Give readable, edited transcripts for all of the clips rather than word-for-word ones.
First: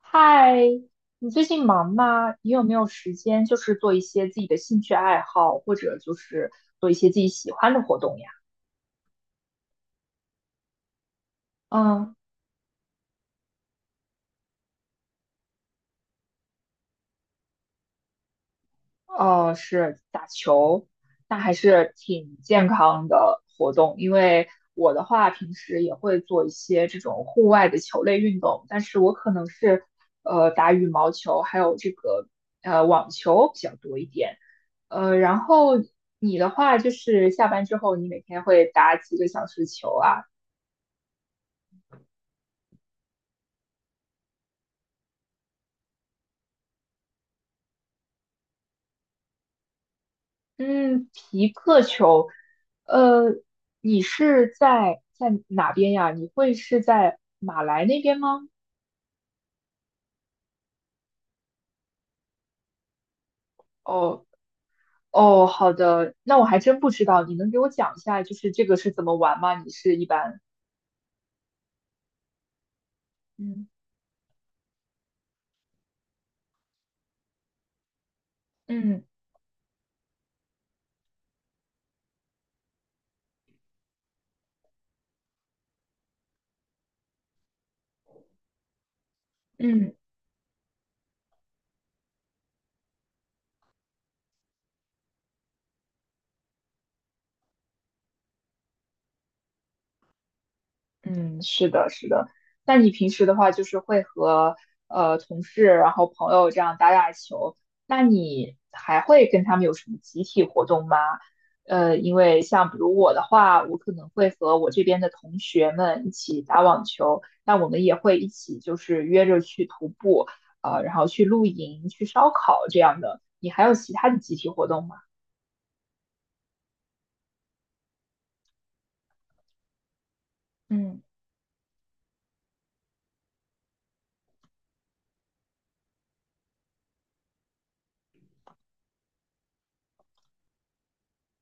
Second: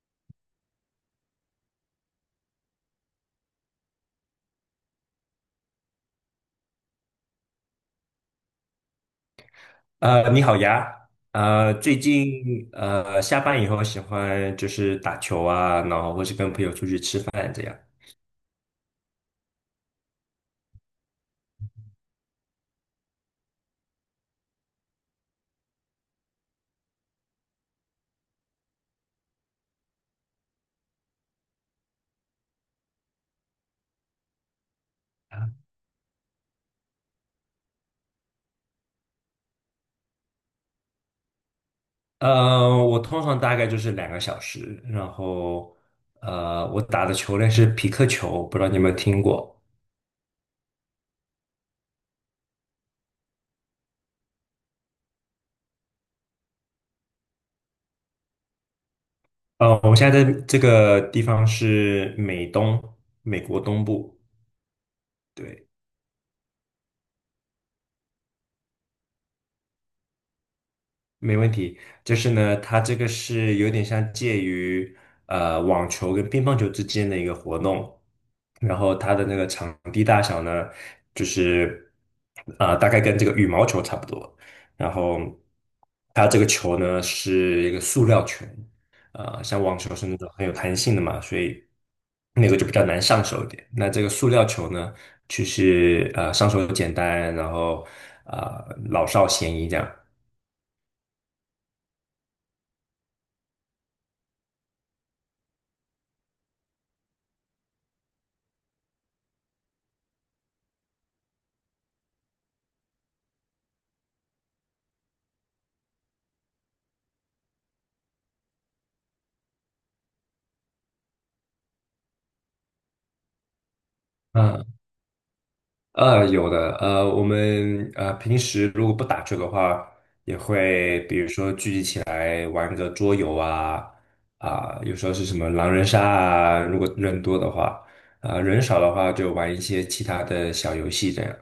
嗨，你最近忙吗？你有没有时间，就是做一些自己的兴趣爱好，或者就是做一些自己喜欢的活动呀？你好呀，最近下班以后喜欢就是打球啊，然后或是跟朋友出去吃饭这样。哦，是打球，那还是挺健康的活动。因为我的话，平时也会做一些这种户外的球类运动，但是我可能是打羽毛球，还有这个网球比较多一点。然后你的话，就是下班之后，你每天会打几个小时球啊？我通常大概就是2个小时，然后我打的球类是匹克球，不知道你有没有听过？嗯，皮克球，呃，你是在哪边呀？你会是在马来那边吗？我现在在这个地方是美东，美国东部，哦，哦，对。好的，那我还真不知道，你能给我讲一下，就是这个是怎么玩吗？你是一般，没问题，就是呢，它这个是嗯有点像介于网球跟乒乓球之间的一个活动，然后嗯它的那个场地大小呢，就是大概跟这个羽毛球差不多，然后它这个球呢是一个塑料球，像网嗯。球是那种很有弹性的嘛，所以那个就比较难上手一点。那这个塑料球呢，就是上手简单，然后老少咸宜这样。嗯，是的，是的。那你平时的话，就是会和同事，然后朋友这样打打球，那你还会跟他们有什么集体活动吗？因为像比如我的话，我可能会和我这边的同学们一起打网球，那我们也会一起就是约着去徒步，然后去露营、去烧烤这样的。你还有其他的集体活嗯。动吗？有的，我们平时如果不打球的话，也会嗯。比如说聚集起来玩个桌游啊，有时候是什么狼人杀啊，如果人多的话，人少的话就玩一些其他的小游戏这样。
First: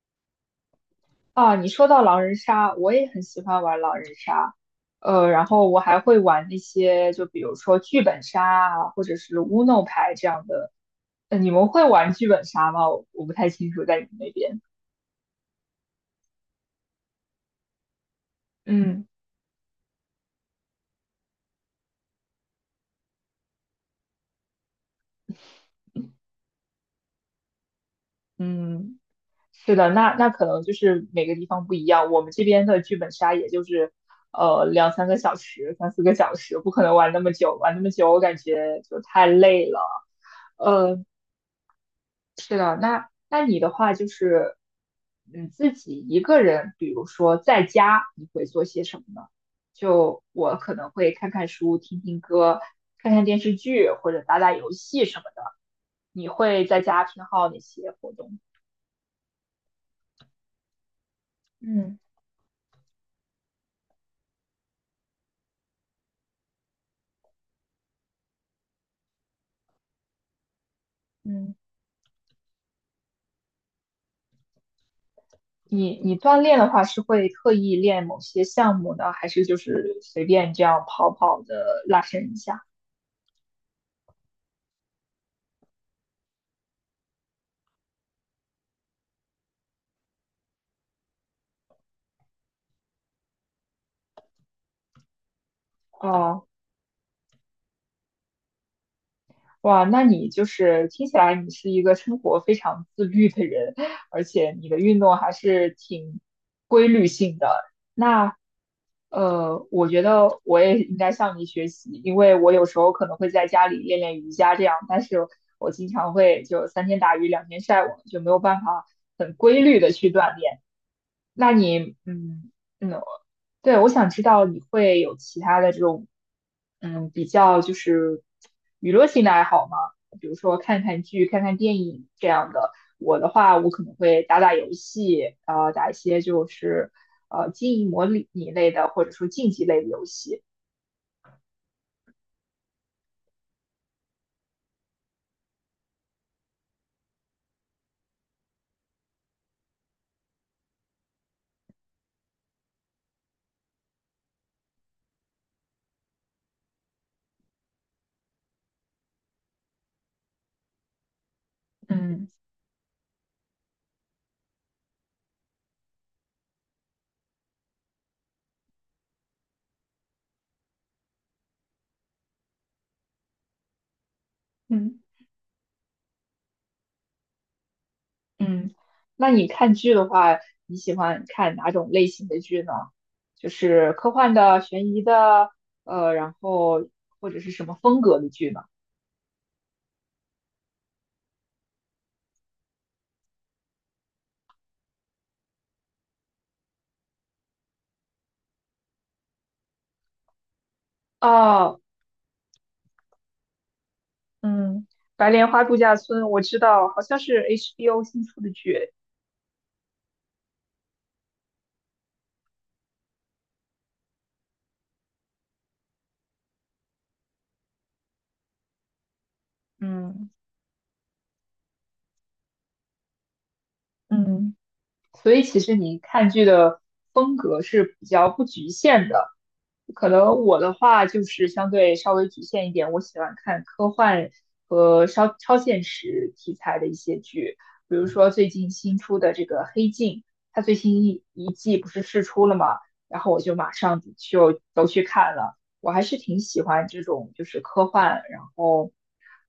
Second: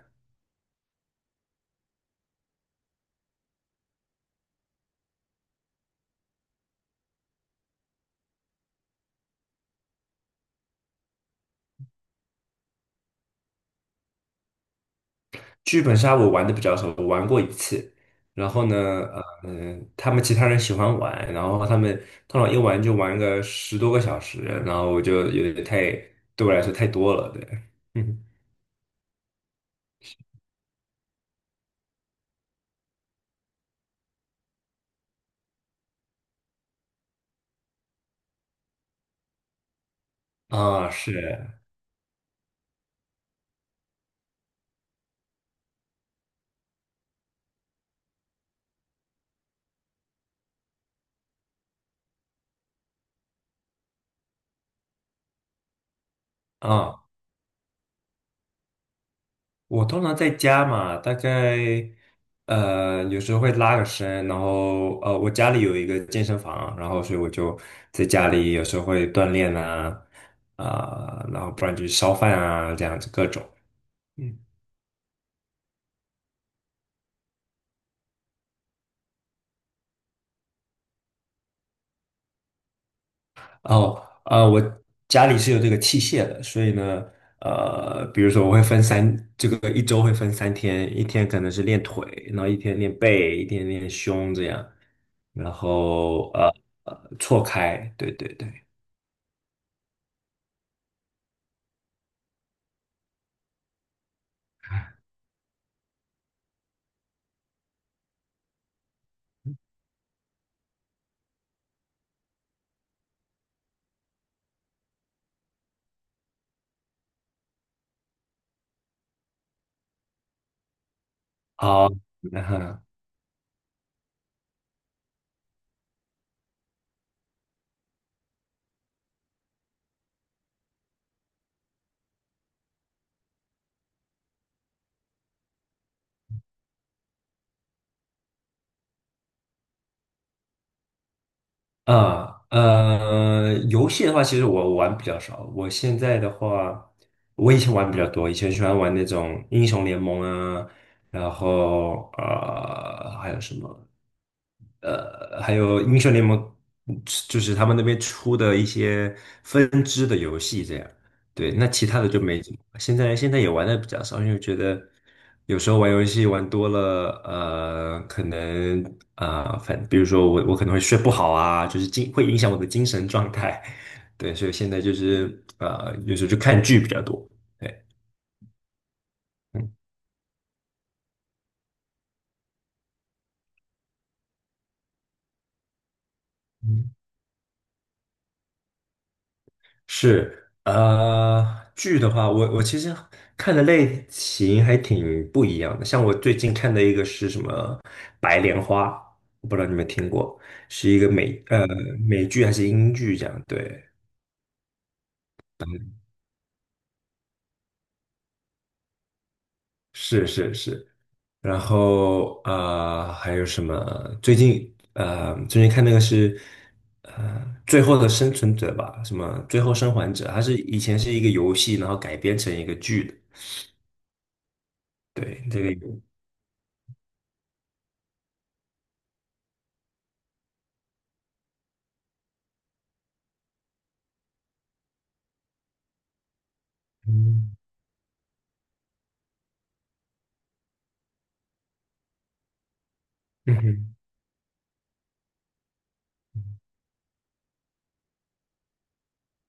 啊，你说到狼人杀，我也很喜欢玩狼人杀，然后我还会玩那些，就比如说剧本杀啊，或者是乌弄牌这样的。你们会玩剧本杀吗？我不太清楚，在你们那边。剧本杀我玩的比较少，我玩过一次，然后呢，嗯他们其他人喜欢玩，然后他们通常一玩就玩个10多个小时，然后我就有点太，对我来说太多了，对。嗯嗯，是的，那那可能就是每个地方不一样。我们这边的剧本杀也就是，两三个小时、三四个小时，不可能玩那么久。玩那么久，我感觉就太累了。啊，呃。是，那你的话就是，你自己一个人，比如说在家，你会做些什么呢？就我可能会看看书、听听歌、看看电视剧或者打打游戏什么的。你会在家啊，偏好哪些活动？我通常在家嘛，大概嗯有时候会拉个伸，然后我家里有一个健身房，然后所以我就在家里有时候会锻炼啊，然后嗯。不然就是烧饭啊这样子各种。嗯。你锻炼的话是会特意练某些项目呢，还是就是随便这样跑跑的拉伸一下？哦，我家里是有这个器械的，所以呢，比如说我会分三，这个一周会分3天，一天可能是练腿，然后一天练背，一天练胸这样，然后哦，错开，对对对，哇，那你就是听起来你是一个生活非常自律的人，而且你的运动还是挺规律性的。那我觉得我也应该向你学习，因为我有时候可能会在家里练练瑜伽这样，但是我经常会就三天打鱼两天晒网，就没有办法很规律的去锻炼。那好，你，然嗯后嗯，对，我想知道你会有其他的这种，嗯，比较就是娱乐性的爱好吗？比如说看看剧、看看电影这样的。我的话，我可能会打打游戏，打一些就是经营模拟类的，或者说竞技类的游戏。游戏的话，其实我玩比较少，我现在的话，我以前玩比较多，以前喜欢玩那种英雄联盟啊，然后还有什么？还有英雄联盟，就是他们那边出的一些分支的游戏这样。对，那其他的就嗯没怎么。现在也玩的比较少，因为觉得有时候玩游戏玩多了，可能啊、呃反比如说我可能会睡不好啊，就是会影响我的精神状态。对，所以现在就嗯是有时候就看剧比较多。对，嗯。那你看嗯剧的话，你喜欢看哪种类型的剧呢？就是科幻的、悬疑的，然后嗯。或者是什么风格的剧呢？是，剧的话，我其实看的类型还挺不一样的。像我最近看的一个是什么《白莲花》，我不知道你们听过，是一个哦，美剧还是英剧这样？对，嗯，《白莲花度假村》我知道，好像是 HBO 新出的剧。是是是。然后还有什么？最近最近看那个是呃《最后的生存者》吧，什么《最后生还者》，嗯它是以前是一个游戏，然后改编成一个剧的。嗯。所以对，其这个实你有，看剧的风格是比较不局限的。可能我的话就是相对稍微局限一点，我喜欢看科幻和超现实题材的一些嗯。剧，比如说最近新出的这个《黑镜》，它最新一季不是试出了嘛，然后我就嗯马哼。上就都去看了。我还是挺喜欢这种就是科幻，然后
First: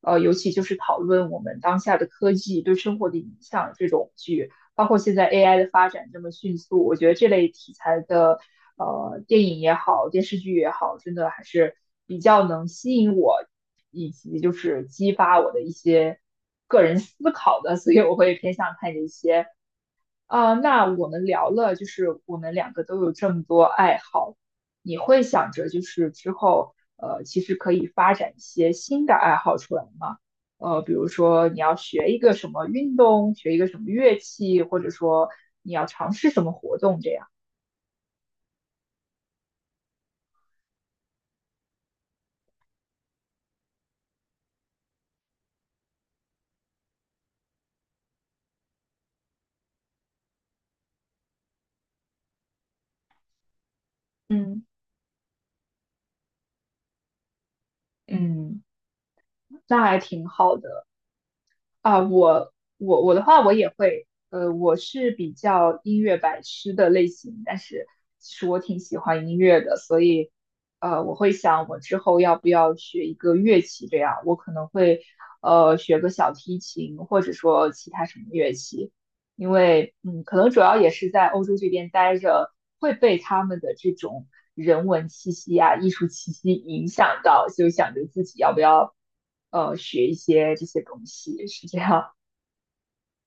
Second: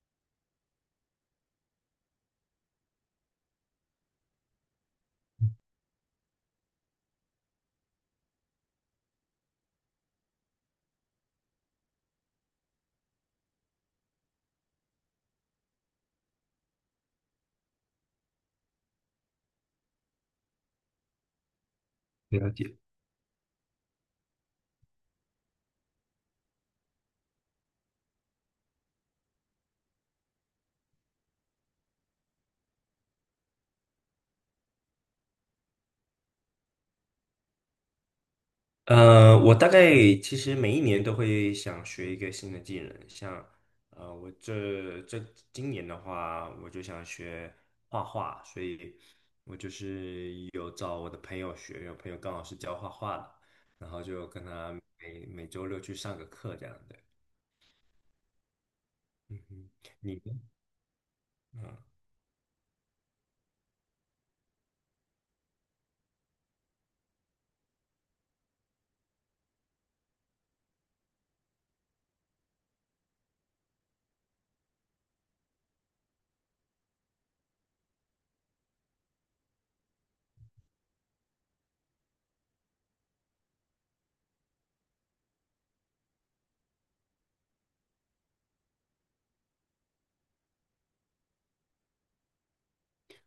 尤其就是讨论我们当下的科技对生活的影响这种剧。包括现在 AI 的发展这么迅速，我觉得这类题材的电影也好，电视剧也好，真的还是比较能吸引我，以及就是激发我的一些个人思考的，所以我会偏向看这些啊、那我们聊了，就是我了们两解。个都有这么多爱好，你会想着就是之后，其实可以发展一些新的爱好出来吗？比如说你要学一个什么运动，学一个什么乐器，或者说你要尝试什么活动这样。我大概其实每一年都会想学一个新的技能，像我这今年的话，我就想学画画，所以我就是有找我的朋友学，有朋友刚好是教画画的，然后就跟嗯。他每周六去上个课这样的。嗯，嗯哼，那还你挺呢。好的。嗯，啊，我的话，我也会，我是比较音乐白痴的类型，但是其实我挺喜欢音乐的，所以，我会想我之后要不要学一个乐器，这样我可能会，学个小提琴，或者说其他什么乐器，因为嗯，可能主要也是在欧洲这边待着，会被他们的这种人文气息啊、艺术气息影响到，就想着自己要不要学一些这些东西，是这样。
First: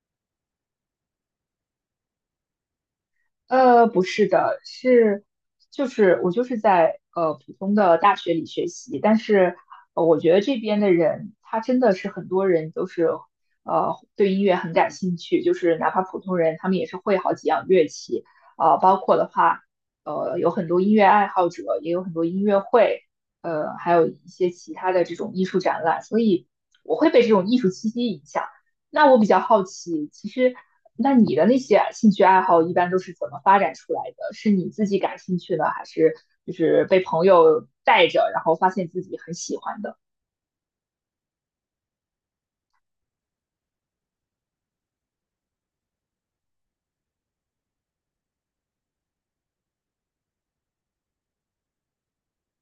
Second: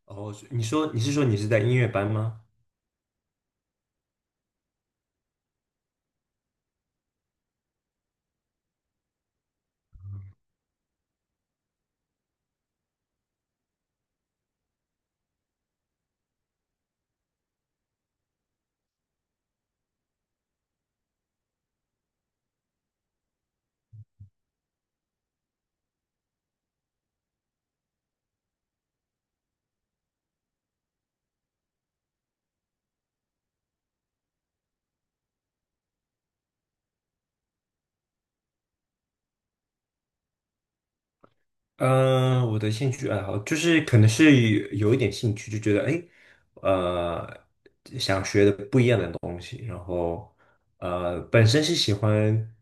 哦，你说你是说你是在音乐班吗？不是的，是就是我就是在普通的大学里学习，但是我觉得这边的人，他真的是很多人都是对音乐很感兴趣，就是哪怕普通人，他们也是会好几样乐器，包括的话，有很多音乐爱好者，也有很多音乐会，还有一些其他的这种艺术展览，所以我会被这种艺术气息影响。那我比较好奇，其实那你的那些兴趣爱好一般都是怎么发展出来的？是你自己感兴趣的，还是就是被朋友带着，然后发现自己很喜欢的？嗯，我的兴趣爱好就是可能是有一点兴趣，就觉得哎，呃，想学的不一样的东西，然后本身是喜欢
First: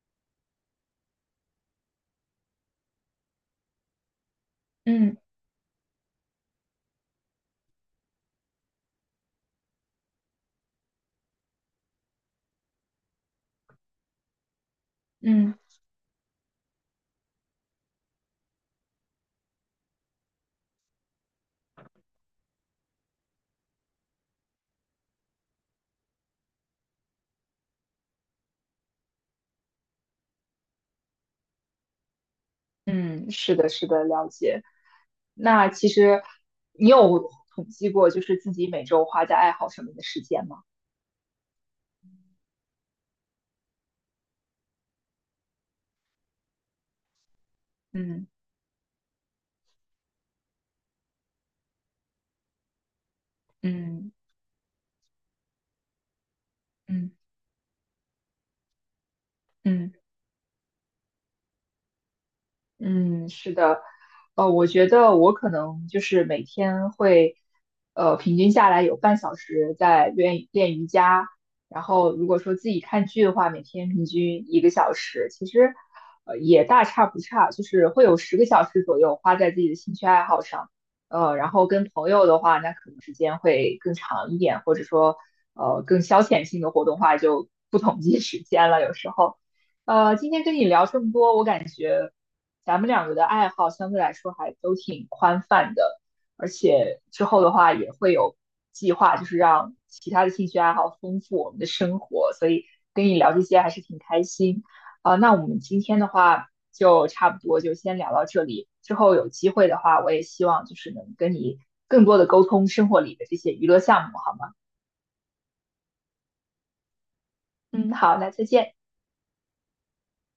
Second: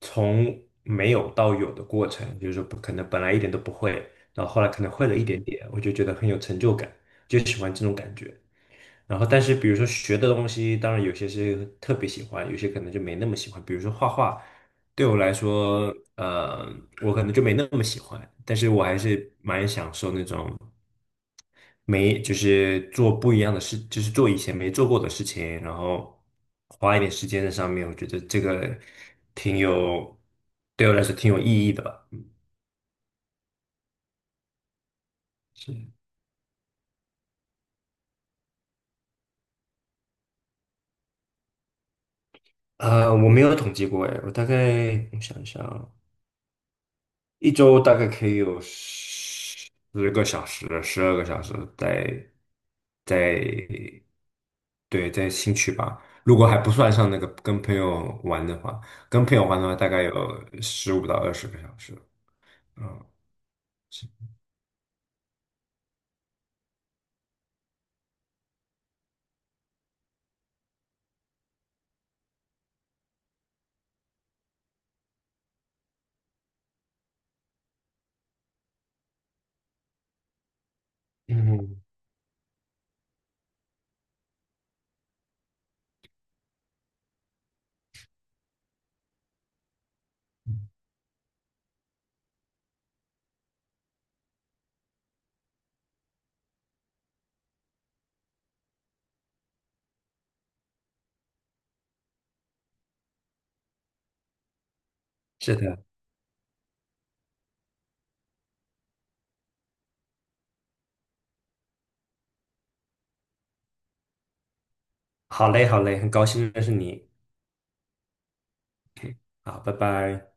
从没有到有的过程，就是说不可能本来一点都不会，然后后来可能会嗯了一点点，我就觉得很有成就感，就喜欢这种感觉。然后，但是比如说学的东西，当然有些是特别喜欢，有些可能就没那么喜欢。比如说画画，对我来嗯说，我可能就没那么喜欢，但是我还是蛮享受那种没，就是做不一样的事，就是做以前没做过的事情，然后花一点时间在上面，我觉得这个挺有，对我来说挺有意义的吧。嗯，嗯，是的，是的，了解。那是，其实你有统计过，就是自己每周花在爱好上面的时间吗？我没有统计过，哎，我大概我想一想。一周大概可嗯以有十个小时、12个小时在嗯对在新区吧。如果还不算上嗯那个跟朋友玩的话，跟朋友玩的话大嗯。概有15到20个小时。嗯，嗯，是的，是。我觉得我可能就是每天会，平均下来有0.5小时在练练瑜伽，然后如果说自己看剧的话，每天平均1个小时，其实，也大差不差，就是会有10个小时左右花在自己的兴趣爱好上，然后嗯，跟朋友的话，那可能时间会更长一点，或者说，更消遣性的活动话就不统计时间了，有时候。今天跟你聊这么多，我感觉。咱们两个的爱好相对来说还都挺宽泛的，而且之后的话也会有计划，就是让其他的兴趣爱好丰富我们的生活，所以跟你聊这些还是挺开心啊、那我是们今的，天的话就差不多就先聊到这里，之后有机会的话，我也希望就是能跟你更多的沟通生活里的这些娱乐项目，好吗？好嘞，好嘞，很高兴认识你。嗯，好，那再见。好，拜拜。